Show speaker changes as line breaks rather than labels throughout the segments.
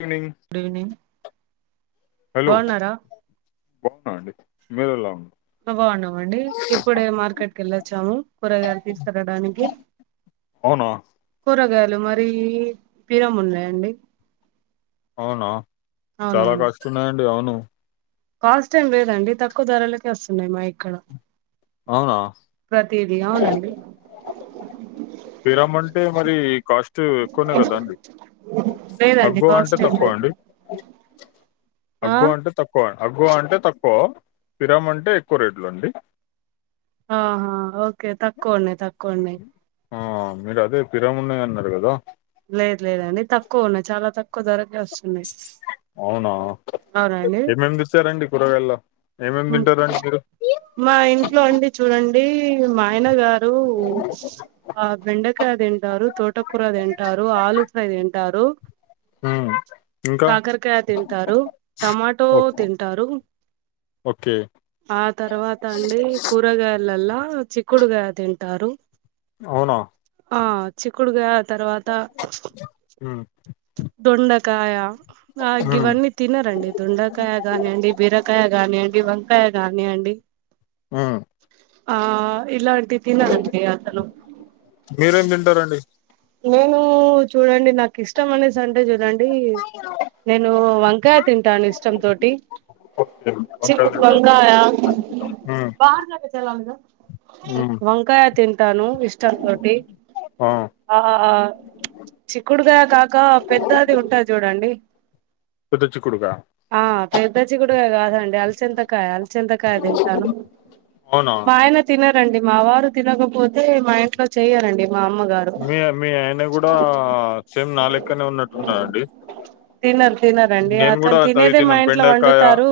Evening
good evening
hello
బాగున్నారా
బాగున్నారా అండి [unintelligible]
మేమ్ బాగున్నామండీ ఇప్పుడే మార్కెట్ కెళ్ళొచ్చాము కూరగాయలు తీస్కరాడానికి
అవునా
కూరగా యలు మరీ పిరెమ్ ఉన్నాయండి.
అవునా చాలా
అవునవును
కాస్ట్ ఉన్నాయండి అవును.
కాస్ట్ ఎం లేదండి తక్కువ ధరలకే వస్తున్నాయి మా ఇక్కడ.
అవునా
ప్రతిదీ అవునండి
పిరమ్ అంటే మరి కాస్ట్ ఎక్కువనే కదాండి.
లేదండి
అగ్వ అంటే
కాస్ట్ ఏం
తక్కువ
లేదు
అండి
ఆ
అగ్వ అంటే తక్కువ అగ్గువ అంటే తక్కువ. పిరమ్ అంటే ఎక్కువ రేట్లు అండి.
ఆ హా ఓకే తక్కువ అండి తక్కువ. ఉన్నాయ్
ఆ మీరు అదే పిరమున్నాయి అన్నరు కదా.
లేదు లేదండి తక్కువ ఉన్నాయ్ చాలా తక్కువ ధర
అవునా ఏమేమి తెచ్చారండి? కూరగాయల్ల
మ్మ్ మా ఇంట్లో అండి చూడండీ మా ఆయన గారు ఆ బెండకాయ తింటారు, తోటకూర తింటారు, ఆలు ఫ్రై తింటారు,
ఉమ్ ఇంకా
కాకరకాయ తింటారు, టమాటో
ఓ-
తింటారు,
ఓకే
ఆ తర్వాత అండి కూరగాయ లల్లా చిక్కుడుకాయ తింటారు,
అవునా
ఆ చిక్కుడుగాయ తర్వాత
ఉమ్
దొండ కాయ ఆ
ఉమ్
గివన్నీ తినరండి. దొండకాయ గానీ అండి బీరకాయ కానియండి వంకాయ గానియండి
ఉమ్
ఆ ఇలాం టి తిననండి అసలు.
మీరేం తింటారండి
నేనూ చూడండి నాకిష్టమనేసి అంటే చూడండి నేను వంకాయ తింటాను ఇష్టంతోటి.
ఓకే వంకాయ తింటాను
వంకాయ
ఉమ్ ఉమ్
వంకాయ తిన్ టాను ఇష్టంతోటి
ఆ
ఆ చిక్కుడుగాయ కాక పెద్దాది ఉంటది చూడండి,
పెద్ద చిక్కుడుకాయ
ఆ పెద్ద చిక్కుడుగాయ కాదండి అల్చింతకాయ అల్చింతకాయ తింటాను.
అవునా
మా ఆయన తిన అవును అండి మా వారు తినకపో తే మా ఇంట్లో చేయ్యరండి మా అమ్మగారు
మీ మీ ఆయన కూడా సేమ్ నా లెక్కనే ఉన్నట్టున్నండి
తినరు తినరండి అతను తినేదే మా ఇంట్లో వండుతారు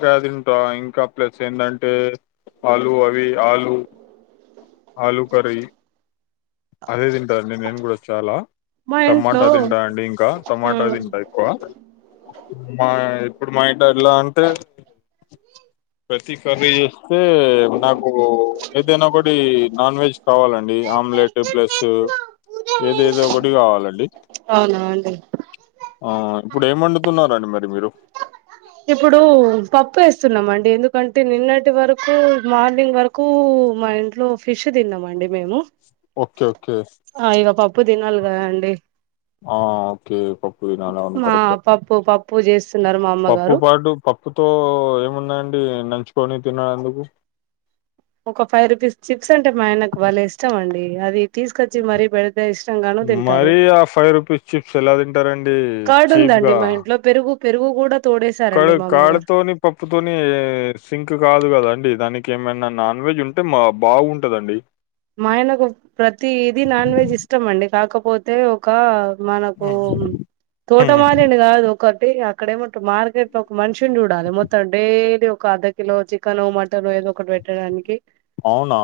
అవి తింట ఇంకా ప్లస్ ఏంటంటే ఆలు అవి ఆలు ఆలూ కర్రీ అదే తిం కానీ నేను కూడా చాలా
మా
టమాటా
ఇంట్లో
తింటా అండి ఇంకా టమాటా తింటా ఎక్కువ మా ఇప్పుడు మా ఇడ ఎలా అంటేం ప్రతి కర్రీ చేస్తే నాకు ఏదైనా ఒకటి నాన్వెజ్ కావాలండీ అమ్ ప్లస్ ఏదో ఏదో ఒకటి కావాలండి
అవునా అండి
ఆ ఇప్పుడేం వండుతున్నారండి మరి మీరు
ఇప్పుడు పప్పు చేస్తున్నామండి ఎందుకంటే నిన్నటి వరకు మార్నింగ్ వరకూ మా ఇంట్లో ఫిష్ తిన్నామండి మేము
ఓకే ఓకే
ఆ ఇక పప్పు పప్పు తినాలి కదా అండి
ఆ ఓకే పప్పు తినాలా అవును
మా
కరెక్టే
పప్పు పప్పు చేస్తున్నారు మా
పప్పు
అమ్మగారు
పాటు పప్పుతో ఏమున్నాయండి న పంచుకొని తిన్నాడు ఎందుకు
ఒక ఫైవ్ రూపీస్ చిప్స్ అంటే మా ఆయనకు బలే ఇష్టం అండి అదీ
మరీ ఆ ఫైవ్ రూపీస్ చిప్స్ ఎలా తింటారండీ
కర్డ్
చీప్
ఉందండి
గా
మా ఇంట్లో పెరుగు పెరుగు కూడా పె
కర్డ్ కర్డ్ తోని పప్పుతోని సింక్ కాదు కదా అండి దాని ఇంకేమైనా నాన్వెజ్ ఉంటే మ బాగుంటదండి
మాయనకు ప్రతీది నాన్వెజ్ ఇష్టం మండి కాక పోతే ఒక మనకు తోట
హ్మ్.
మాదిరి కాదు ఒకటి అక్కడ ఏమో మార్కెట్ లో ఒక మనిషిని చూడాలి మొత్తం డైలీ ఒక అర్ధ కిలో చికెన్ మటన్ ఏదో ఒకటి పెట్టడానికి
అవునా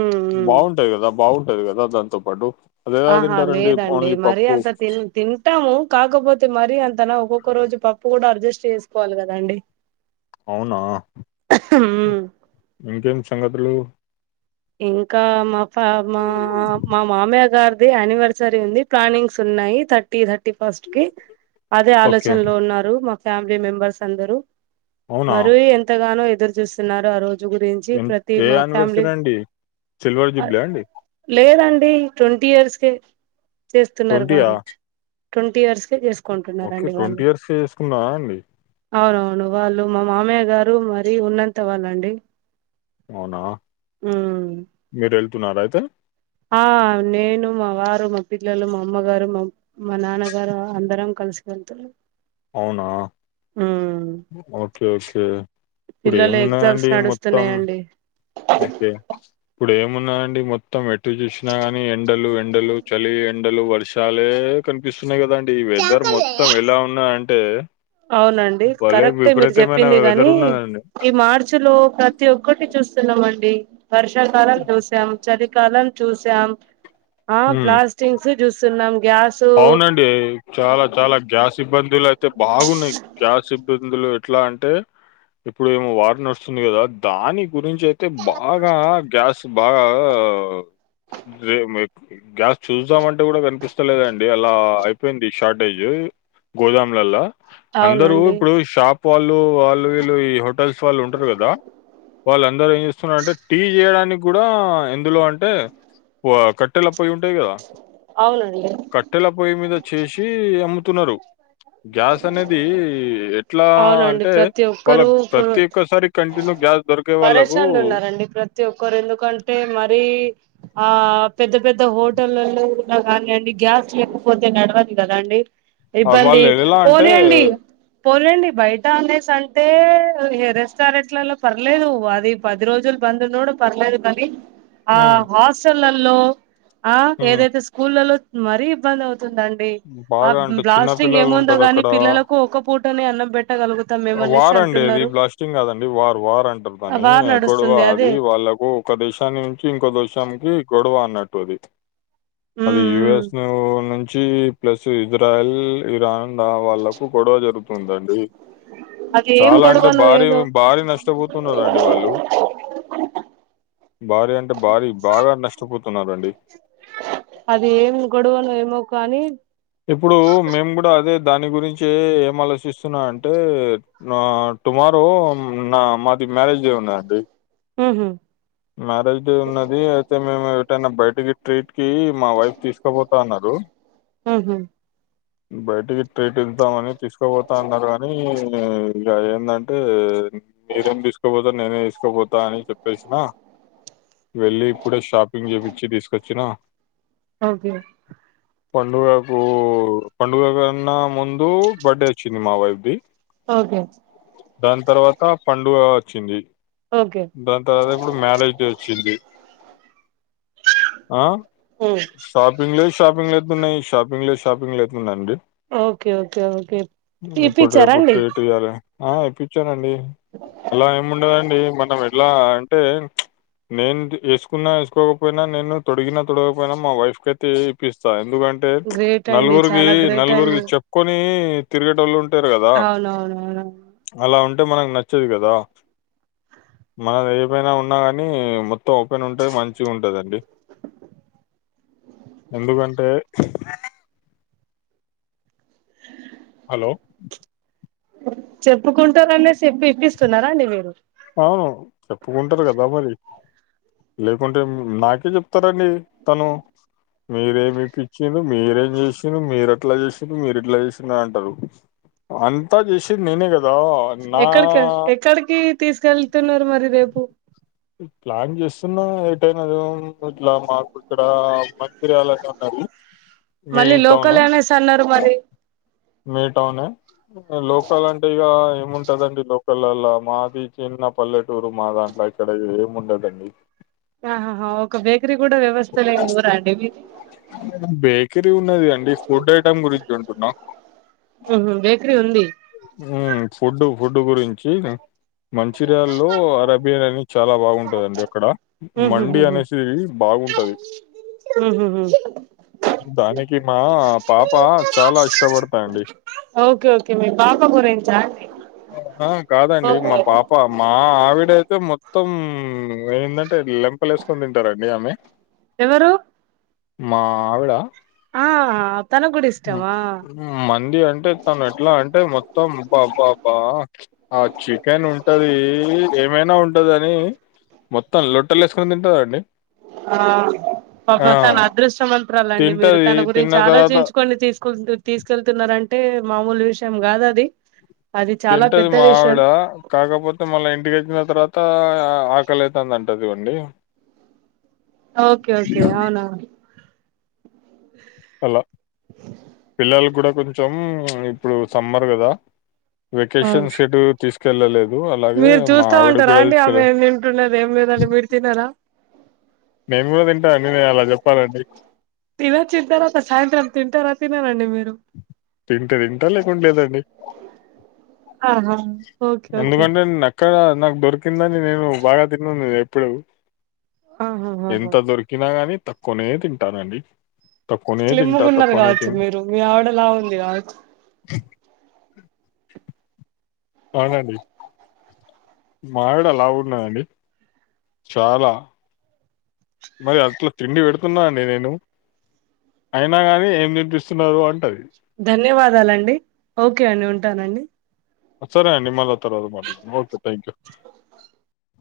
ఉమ్
బావుంటది కదా బావుంటది కదా దాంతో పాటు అదెలా
ఆహా
తింటారండి
లేదండి
ఓన్లీ
మరీ
పప్పు
అంత తిన్ తిన్ మ్ కాకపోతే మరీ అం త ఒక్కొక్క రోజు పప్పు కూడా అడ్జస్ట్ చేసుకోవాలి కదండి
అవునా
ఉమ్
ఇంకేమి సంగతులు
ఇంకా మాక్ ఆ మా మా మామయ్యా గరీది ఆనివర్సరీ ఉంది. ప్లానింగ్స్ ఉన్నాయి. థర్టీ థర్టీ ఫస్ట్ కి అదే
ఓకే
ఆలోచనలో ఉన్నారు. మా ఫ్యామిలీ మెంబర్స్ అందరు
అవునా
మరుయి ఎంతగానో ఎదుర్ చూస్తున్నారు ఆ రోజు గురించి
ఏం
ప్రతి
ఏ
మా ఫ్యామిలీ
యానివర్సరీ అండి సిల్వర్ జుబ్లి అండి
లేదండి ట్వంటీ ఇయర్స్ కే చేస్తున్నారు
ట్వంటీయా
వారు ట్వంటీ ఇయర్స్
ఓకే
చేసుకుంటున్నారండి వాళ్ళు
ట్వంటీ ఇయర్స్ చేసుకున్నా అండి
అవునవును వాళ్ళు మా మామయ్య గారు మరి ఉన్నంత వాళ్ళండి
అవునా
ఉమ్
మీర లె ఉన్నారైతే
ఆ నేను మా వారు మా పిల్లలు మా అమ్మగారు మా మా నాన్నగారు అందరం కలిసి వెెళ్తున్నాం
అవునా ఓకే ఓకే ఇప్పుడు
పిల్లలు ఎగ్జామ్స్
ఏమున్నాయండి మొత్తం
నడుస్తున్నాయండి
ఓకే ఇప్పుడు ఏమున్నా అండి మొ త్తం ఎటు చూసినా ని ఎండలు ఎండలు చలి ఎండలు వర్షాలే కనిపిస్తున్నాయి కదండి ఈ వెదర్ మొత్తం ఎలా ఉన్నా అం టె
అవునండి కరెక్టే మీరు చెప్పింది.
వెదర్
గానీ
ఉన్నదండి
ఈ మార్చి లో ప్రతి ఒక్కటి చూస్తున్నామండి. వర్షాకాలామ్ జూసం చలీ కాలం చూసాం ఆ
ఉమ్
బ్లాస్టింగ్స్ జూస్ సున్నాం
అవునండి చాలా చాలా గ్యాస్ ఇబ్బందుల బాగున్నయి గ్యాస్ ఇబ్బ ఇందులో ఎట్లా అంటే ఇప్పుడు ఏమో వార్ నడుస్తుంది కదా దాని గురించి అయితే బాగా గ్యాస్ బాగా గ్యాస్ చూద్దామంటే గూడా కనిపిస్తలేదండి గలా అలా అయిపోయింది షార్టేజ్ గోడౌన్లాల అందరూ
అవునండి
ఇప్పుడు షాప్ వాళ్ళు వాళ్ళు వీళ్ళు ఈ హోటల్స్ వాళ్ళు ఉంటరు కదా వాళ్ళు అందరూ ఏం చేస్తున్నారుంటే టీ చేయడానికి కూడా ఇందులో అంటే క్వా
అవునండి
బట్టెల పొయ్యి మీద చేసి అ [inaudible] ఎట్లా
అవునండి
అంటే
ప్రతి
వాళ్ళ
ఒక్కరు
ప్రతి ఒక్కసారి కంటిన్యూ గ్యాస్ దొరికే వాళ్ళకు
పరషాన్లు ఉన్నారండి ప్రతి ఒక్కరు ఎందుకంటే మరీ ఆ పెద్ద పెద్ద హోటలల్లో కానీండి గ్యాస్ లేకపోతే నడవదు కదా అండి
ఆ
ఇబ్బంది
వాళ్ళు ఎలా అంటే
పొలేండి బయట అనేసి అంటే రెస్టారెంట్లలో పర్లేదు అది పది రోజులు బంద్ ఉన్నడు పర్లేదు కానీ ఆ
ఉమ్,
వాసన్ హలో ఆ
ఉమ్,
ఏదైతే స్కూళ్ళలో మరీ ఇబ్బంది బ్బంది ఆ
బాగా అంటే చిన్న
బ్లాస్టింగ్
పిల్లలు
ఏముంది
ఉంటారు
ఈ
అక్కడ
పిల్లలకు ఒక పూట పూటనే అన్నం
వార్ అండి అది
అంటున్నారు
బ్లాస్టింగ్ కాదండి వార్ వార్ అంటరు దాని
వార్
గొడవ
నడుస్తుంది
అది
అదే
వాళ్ళకు ఒక దేశాన్ని నుంచి ఇంకో దేశానికి గొడవ ఉన్నట్టు అది
ఉమ్
అది
ఉమ్
యుఎస్ను నుంచి జి ప్లస్ ఇజరాయిల్ ఇరాన్ ఆ వాళ్ళకు గొడవ జరుగు ఉందండి
అది ఏం
చాలా అంటే
గొడవనో
భారీ
ఏదో
భారీ నష్టపోతున్నరండి వాళ్ళు భార్య అంటే భారీ బాగా నష్టపోతున్నారండి
అది ఏం గొడవనో ఏమో కానీ
ఇప్పుడు మేము కూడా అదే దాని గురించి ఏం ఆలోచిస్తున్నా అంటే నా టుమారో నా మా ఇ మ్యారేజ్ డే ఉన్నదండి
మ్మ్ హ్మ్
మ్యారేజ్ డే ఉన్నది అయితే మేము తన బయటికి ట్రీట్ కి మా వైఫ్ తీసుకోబతా ఆన్నారు
ఉహు
బయటికి ట్రీట్ ఇద్దామని తీస్కబోతా అన్నరు కానీ అదేందంటే మీరేం తీసుకబోత్ లే నేనే తీస్ పోతా అని చెప్పేసిన వెళ్ళి ఇప్పుడ షాపింగ్ చూపిచ్చి తీసుకొచ్చిన
ఓకే
పండుగకు పండుగ కన్నా ముందు బర్త్డే వచ్చింది మా వైఫ్ది
ఓకే
దాని తర్వాత పండుగ వచ్చింది
ఓకే
దాని తర్వాత ఇప్పుడు మ్యారేజ్ డే ఒచ్చింది ఆ
ఉమ్
షాపింగ్ లో షాపింగ్ లో ఎతున్నాయి షాపింగ్ లో షాపింగ్ లు ఎట్లున్నాయ్ అండి
ఓకే ఓకే ఓకే
ఇప్పుడు
ఇప్పిచ్చారా
రేపు
అండి
ట్రీట్ ఇయ్యాలి ఆ ఇప్పిచ్చానండి హలో ఏమ్ ఉండదండి టే మనం ఎట్లా అన్ అంటే నేను ఏసుకున్నా ఏసుకోకపోయినా నేను తొడిగిన తొడగకపోయినా మా వైఫ్ కయితే ఇప్పిస్తా ఎందుకంటే
గ్రేట్ అండి
నలుగురికి
చాలా గ్రేట్
నలుగురికి
అండి
చెప్పుకొని తిరిగేటోళ్ళుంటరు కదా
అవునవునవును
అలా ఉన్ అంటే మనకు నచ్చదు కదా మనది మన నా ఉన్నా కానీ మొత్తం ఓపెన్ ఉంటే మంచిగా ఉంటుందండి ఎందుకంటే హలో
చెప్పుకుంటారనే చెప్పి ఇప్పిస్తున్నారా అండి మీరు
అవును చెప్పుకుంటరు కదా మరి లేకుంటే నాకే చెప్తారండి తను మీరేమి పిచ్చి మీరేం చేసిన మీరక్క ఇట్లా చేశింది మీరు ఇట్లా చేసిందా అంటరు అంతా చేసింది నేనే కదా నా
ఎక్కడికి ల్ ఎక్కడికి తీసు వెళ్తున్నరు మరి రేపు
ప్లాన్ చేస్తున్నా ఏటైనది ఇట్లా మాకు ఇక్కడ మంతి ర్యాలని ఉన్నది
మళ్ళీ లోకల్ అనేస్ అన్నరు మరి
మే టౌన్ లోకల్ అంటే ఇగ ఉంటదండి లోకళ్ళళ్ళ మాది చిన్న పల్లెటూరు మా దాంట్లో ఇక్కడ ఏమి ఉండదండి
ఆహాహా ఒక బేకరీ కూడా వ్యవస్థ లేని ఊరా అండి మీది
బేకరీ ఉన్నది అండి ఫుడ్ ఐటెమ్ గురించి అం టున్నా
ఉహు బేకరీ ఉంది
ఫుడ్ ఫుడ్ గురించి మంచూరియాల్లో అరేబియన్ అనే చాలా బాగుంటదండి. అక్కడ మండి
ఉహుహుహు
అనేసి బాగుంటది.
ఉహుహు
దానికి మా పాప చాలా ఇష్టపడతాంది.
ఓకే ఓకే మీ పాప గురించా అండి
ఆ కాదండి
ఓకే
మా త్తం మా ఆవిడయితే మొత్తం ఏంటంటే లెంపలు వేసుకొని తింటారండి ఆమె
ఎవరు?
మా ఆత్త
ఆహా ఆగ్
మంది అంటే తను ఎట్లా అంటే మొత్ మొత్తం బాబ్బాబ్బా ఆ చికెన్ ఉంటది ఏమైనా ఉంటదని మొత్తం లొట్టలు ఏసుకొని తింటదండి
ఆ ప
ఆ
కో చా నమన్త్ ఆలోచించాలండి మీరు
తింటది
తన
తిన్న
గురించి
తర్వాత
ఆలోచించుకోని తీసుకు తీసుకెళ్తున్నర అంటే మామూలు విషయం కాద అది చాలా
తింటది
పెద్ద విషయం
మావిడ కాకపోతే మళ్ళా ఇంటికెక్కిిన తర్వాత అంతా ఆకలి అయితాంది అంట చూడండి
ఓకే ఓకే అవునవును
అలా పిల్లలు కూడ కొంచెం ఇప్పుడు సమ్మర్ కదా
అవును
వెకేషన్ సెటు తీసు వెళ్ళలేదు
మీరు చూస్తా ఉంటారా అండి ఆమె ఏ వింటున్న ఏం లేదని మీరు తిన్నరా
మేము గూడా తింటా [inaudible] ప్పాలండి
తింటార తినరా అండి మీరు
తింట తింటా లేకుండా లేదండి
ఆహా ఓకే ఓకే
ఎందుకంటే నక్క అక్కడ నాకు దొరికిందని నేను బాగా తిన్నను ఎప్పుడు
ఆహాహాహా
ఎంత దొరికినా గాని తక్కువనే తింటానండి తక్కువనే తింటా
స్లిమ్ముకున్నారు
తక్కువనే
కావచ్చు
తిన్
మీరు మీ ఆవిడ లా ఉంది కావచ్చు
అవునండి మావిడ అలా ఉన్నాయండి చాలా మరి అట్ల తిండి పెడుతున్నా అండి నేను అయినా కాని ఏం తినిపిస్తున్నారు అంటది
ధన్యవాదాలండి ఓకే అండి ఉంటానండి
సరే అండి మళ్ళ ఓకే థాంక్యూ